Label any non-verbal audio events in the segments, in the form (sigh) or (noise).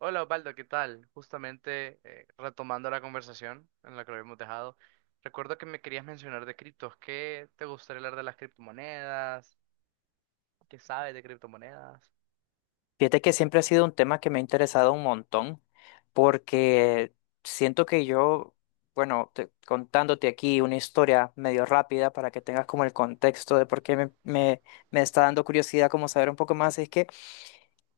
Hola Osvaldo, ¿qué tal? Justamente retomando la conversación en la que lo habíamos dejado, recuerdo que me querías mencionar de criptos. ¿Qué te gustaría hablar de las criptomonedas? ¿Qué sabes de criptomonedas? Fíjate que siempre ha sido un tema que me ha interesado un montón, porque siento que yo, bueno, contándote aquí una historia medio rápida para que tengas como el contexto de por qué me está dando curiosidad como saber un poco más, es que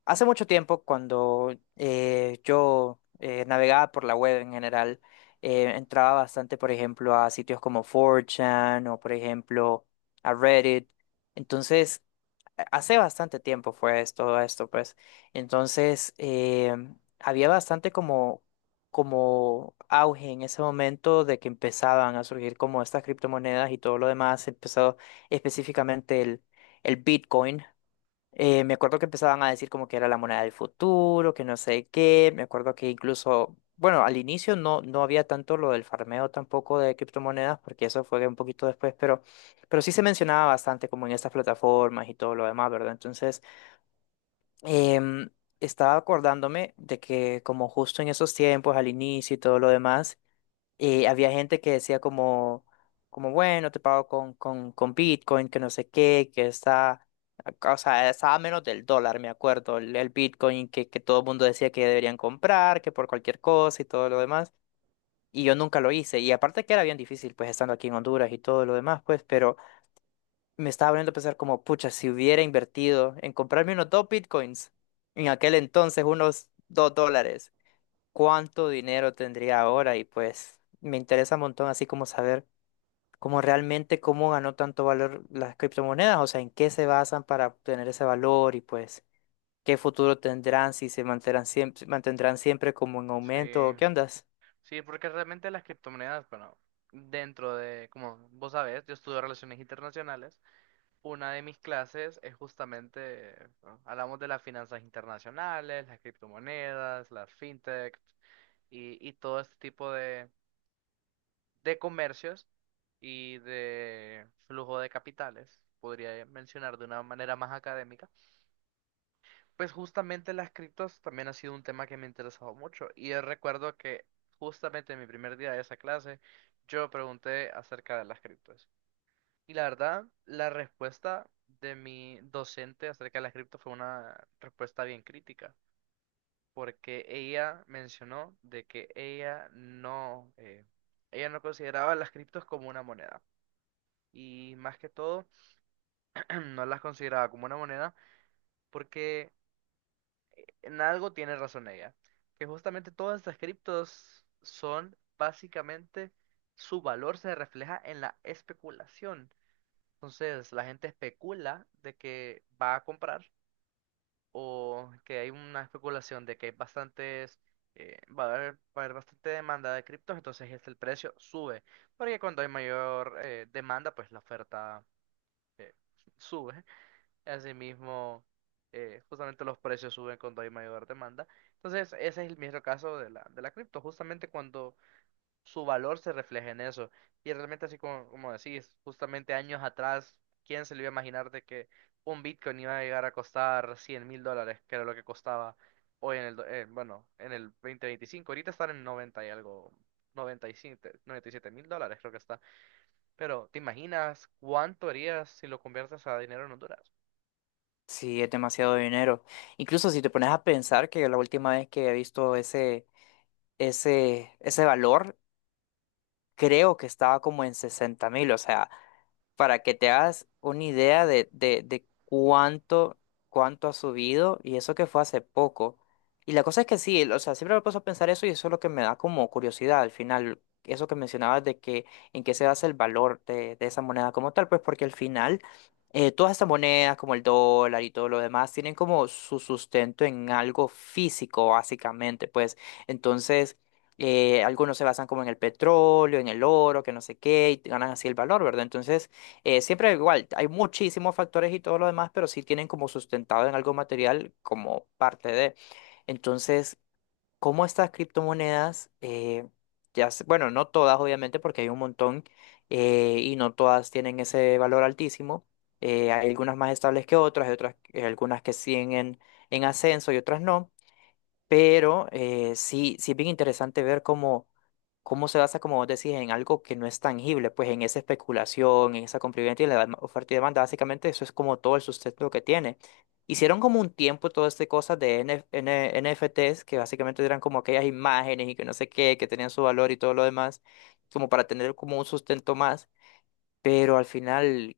hace mucho tiempo cuando yo navegaba por la web en general, entraba bastante, por ejemplo, a sitios como 4chan o, por ejemplo, a Reddit. Entonces, hace bastante tiempo todo esto, pues. Entonces, había bastante como, como auge en ese momento de que empezaban a surgir como estas criptomonedas y todo lo demás. Empezó específicamente el Bitcoin. Me acuerdo que empezaban a decir como que era la moneda del futuro, que no sé qué. Me acuerdo que incluso, bueno, al inicio no había tanto lo del farmeo tampoco de criptomonedas, porque eso fue un poquito después, pero sí se mencionaba bastante como en estas plataformas y todo lo demás, ¿verdad? Entonces, em, estaba acordándome de que como justo en esos tiempos, al inicio y todo lo demás, y había gente que decía como, como bueno, te pago con Bitcoin, que no sé qué, que está, o sea, estaba a menos del dólar, me acuerdo, el Bitcoin que todo el mundo decía que deberían comprar, que por cualquier cosa y todo lo demás. Y yo nunca lo hice. Y aparte que era bien difícil, pues estando aquí en Honduras y todo lo demás, pues, pero me estaba poniendo a pensar como, pucha, si hubiera invertido en comprarme unos dos Bitcoins, en aquel entonces unos dos dólares, cuánto dinero tendría ahora. Y pues me interesa un montón así como saber cómo realmente cómo ganó tanto valor las criptomonedas, o sea, en qué se basan para obtener ese valor y pues qué futuro tendrán, si se mantendrán siempre como en Sí, aumento o qué ondas. sí, porque realmente las criptomonedas, bueno, dentro de, como vos sabés, yo estudio relaciones internacionales. Una de mis clases es justamente, bueno, hablamos de las finanzas internacionales, las criptomonedas, las fintech y todo este tipo de comercios y de flujo de capitales, podría mencionar de una manera más académica, pues justamente las criptos también ha sido un tema que me ha interesado mucho. Y yo recuerdo que justamente en mi primer día de esa clase, yo pregunté acerca de las criptos. Y la verdad, la respuesta de mi docente acerca de las criptos fue una respuesta bien crítica, porque ella mencionó de que ella no consideraba las criptos como una moneda. Y más que todo (clears throat) no las consideraba como una moneda porque en algo tiene razón ella, que justamente todas estas criptos son básicamente su valor se refleja en la especulación. Entonces la gente especula de que va a comprar o que hay una especulación de que va a haber bastante demanda de criptos, entonces este, el precio sube, porque cuando hay mayor demanda, pues la oferta eh, sube. Asimismo, justamente los precios suben cuando hay mayor demanda. Entonces, ese es el mismo caso de la cripto, justamente cuando su valor se refleja en eso. Y realmente, así como, como decís, justamente años atrás, ¿quién se le iba a imaginar de que un Bitcoin iba a llegar a costar $100,000, que era lo que costaba hoy en el, en el 2025? Ahorita están en 90 y algo, noventa noventa y siete $97,000 creo que está. Pero, ¿te imaginas cuánto harías si lo conviertes a dinero en Honduras? Sí, es demasiado dinero. Incluso si te pones a pensar que la última vez que he visto ese valor creo que estaba como en 60.000, o sea, para que te hagas una idea de, de cuánto, cuánto ha subido, y eso que fue hace poco. Y la cosa es que sí, o sea, siempre me puedo a pensar eso y eso es lo que me da como curiosidad al final, eso que mencionabas de que en qué se basa el valor de esa moneda como tal, pues porque al final todas estas monedas como el dólar y todo lo demás tienen como su sustento en algo físico básicamente, pues entonces... Algunos se basan como en el petróleo, en el oro, que no sé qué, y ganan así el valor, ¿verdad? Entonces, siempre igual, hay muchísimos factores y todo lo demás, pero sí tienen como sustentado en algo material como parte de. Entonces, ¿cómo estas criptomonedas, ya, bueno, no todas obviamente, porque hay un montón y no todas tienen ese valor altísimo. Hay algunas más estables que otras, hay otras, algunas que siguen en ascenso y otras no. Pero sí, sí es bien interesante ver cómo cómo se basa, como vos decís, en algo que no es tangible, pues en esa especulación, en esa compraventa y la oferta y demanda, básicamente eso es como todo el sustento que tiene. Hicieron como un tiempo todas estas cosas de NFTs, que básicamente eran como aquellas imágenes y que no sé qué, que tenían su valor y todo lo demás, como para tener como un sustento más, pero al final,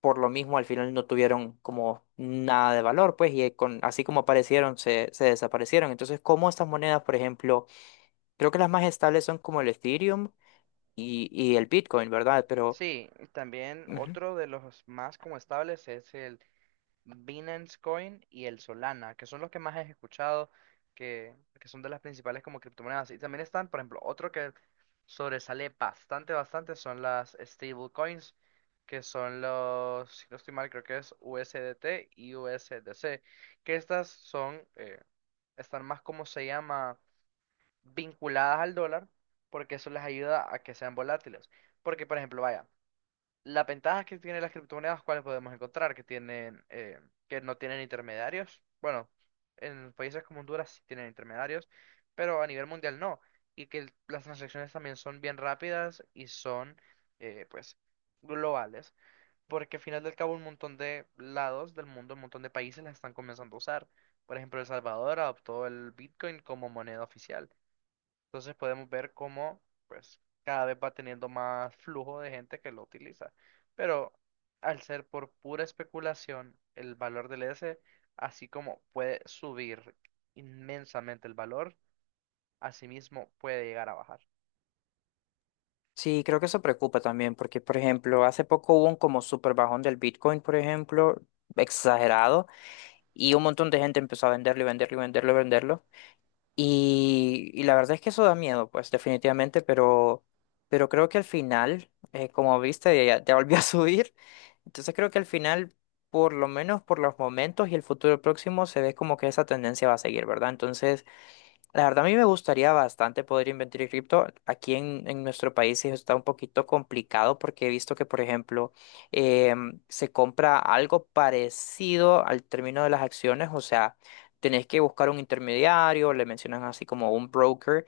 por lo mismo, al final no tuvieron como nada de valor, pues, y con, así como aparecieron, se desaparecieron. Entonces, ¿cómo estas monedas, por ejemplo, creo que las más estables son como el Ethereum, y el Bitcoin, ¿verdad? Pero Sí, y también ujú, otro de los más como estables es el Binance Coin y el Solana, que son los que más he escuchado, que son de las principales como criptomonedas. Y también están, por ejemplo, otro que sobresale bastante, bastante son las stable coins, que son los, si no estoy mal, creo que es USDT y USDC, que estas son, están más, como se llama, vinculadas al dólar, porque eso les ayuda a que sean volátiles. Porque, por ejemplo, vaya. Las ventajas que tienen las criptomonedas, ¿cuáles podemos encontrar? Que tienen, que no tienen intermediarios. Bueno, en países como Honduras sí tienen intermediarios, pero a nivel mundial no. Y que las transacciones también son bien rápidas y son, eh, pues, globales. Porque al final del cabo un montón de lados del mundo, un montón de países las están comenzando a usar. Por ejemplo, El Salvador adoptó el Bitcoin como moneda oficial. Entonces podemos ver cómo pues cada vez va teniendo más flujo de gente que lo utiliza. Pero al ser por pura especulación, el valor así como puede subir inmensamente el valor, asimismo puede llegar a bajar. sí, creo que eso preocupa también, porque, por ejemplo, hace poco hubo un como super bajón del Bitcoin, por ejemplo, exagerado, y un montón de gente empezó a venderlo y venderlo y venderlo y venderlo. Y la verdad es que eso da miedo, pues, definitivamente, pero creo que al final, como viste, ya, ya volvió a (laughs) subir. Entonces creo que al final, por lo menos por los momentos y el futuro próximo, se ve como que esa tendencia va a seguir, ¿verdad? Entonces... La verdad, a mí me gustaría bastante poder invertir en cripto. Aquí en nuestro país sí está un poquito complicado porque he visto que, por ejemplo, se compra algo parecido al término de las acciones. O sea, tenés que buscar un intermediario, le mencionan así como un broker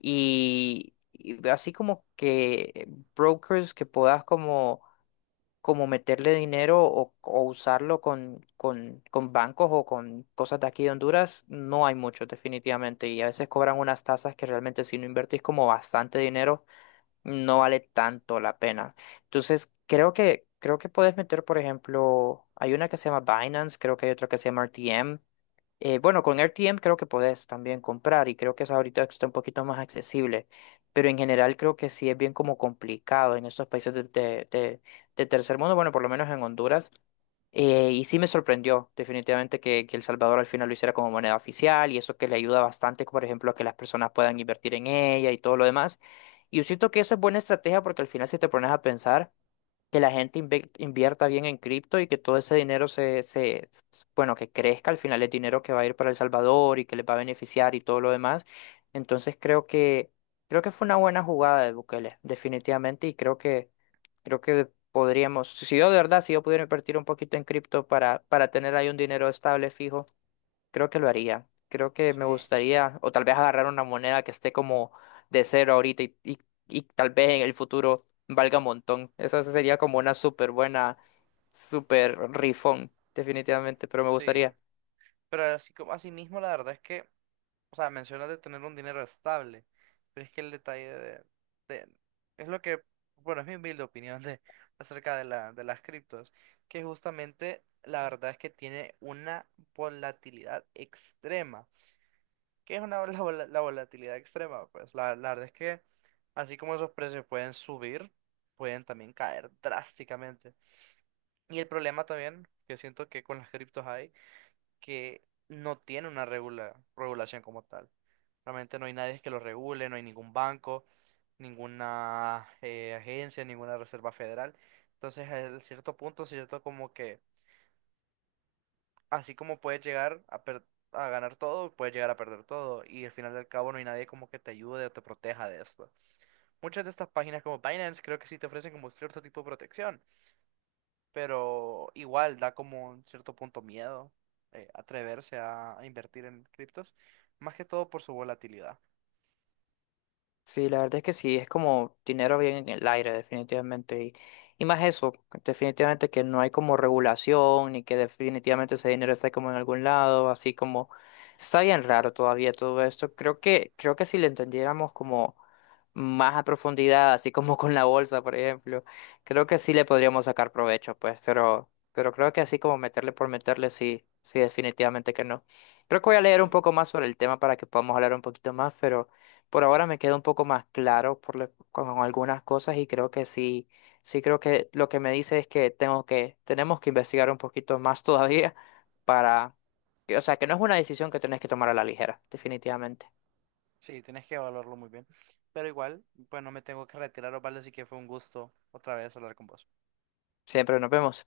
y así como que brokers que puedas como como meterle dinero o usarlo con bancos o con cosas de aquí de Honduras, no hay mucho definitivamente. Y a veces cobran unas tasas que realmente si no invertís como bastante dinero, no vale tanto la pena. Entonces, creo que puedes meter, por ejemplo, hay una que se llama Binance, creo que hay otra que se llama RTM. Bueno, con RTM creo que podés también comprar y creo que eso ahorita está un poquito más accesible, pero en general creo que sí es bien como complicado en estos países de tercer mundo, bueno, por lo menos en Honduras, y sí me sorprendió definitivamente que El Salvador al final lo hiciera como moneda oficial y eso que le ayuda bastante, por ejemplo, a que las personas puedan invertir en ella y todo lo demás. Y yo siento que eso es buena estrategia porque al final si te pones a pensar que la gente invierta bien en cripto y que todo ese dinero bueno, que crezca, al final es dinero que va a ir para El Salvador y que les va a beneficiar y todo lo demás. Entonces creo que fue una buena jugada de Bukele, definitivamente, y creo que podríamos, si yo de verdad, si yo pudiera invertir un poquito en cripto para tener ahí un dinero estable, fijo. Creo que lo haría. Creo que me Sí, gustaría, o tal vez agarrar una moneda que esté como de cero ahorita y tal vez en el futuro valga un montón. Esa sería como una súper buena, súper rifón, definitivamente, pero me sí. gustaría. Pero así como asimismo, la verdad es que, o sea, mencionas de tener un dinero estable, pero es que el detalle de- es lo que, bueno, es mi humilde opinión de, acerca de la, de las criptos, que justamente la verdad es que tiene una volatilidad extrema. ¿Qué es (laughs) la volatilidad extrema? Pues la verdad es que así como esos precios pueden subir, pueden también caer drásticamente. Y el problema también que siento que con las criptos hay, que no tiene una regulación como tal. Realmente no hay nadie que lo regule, no hay ningún banco, ninguna agencia, ninguna reserva federal. Entonces, a cierto punto, cierto como que, así como puedes llegar a ganar todo, puedes llegar a perder todo. Y al final del cabo no hay nadie como que te ayude o te proteja de esto. Muchas de estas páginas como Binance creo que sí te ofrecen como cierto tipo de protección, pero igual da como un cierto punto miedo atreverse a invertir en criptos, más que todo por su volatilidad. Sí, la verdad es que sí, es como dinero bien en el aire, definitivamente. Y más eso, definitivamente que no hay como regulación, ni que definitivamente ese dinero está como en algún lado, así como está bien raro todavía todo esto. Creo que si le entendiéramos como más a profundidad, así como (laughs) con la bolsa, por ejemplo, creo que sí le podríamos sacar provecho, pues, pero creo que así como meterle por meterle, sí, sí, definitivamente que no. Creo que voy a leer Sí. un poco más sobre el tema para que podamos hablar un poquito más, pero. Por ahora me queda un poco más claro por con algunas cosas y creo que sí, sí creo que lo que me dice es que tengo que, tenemos que investigar un poquito más (laughs) todavía para, o sea, que no es una decisión que tenés que tomar a la ligera, definitivamente. Sí, tienes que evaluarlo muy bien. Pero igual, pues no me tengo que retirar, Osvaldo, así que fue un gusto otra vez hablar con vos. Siempre nos vemos.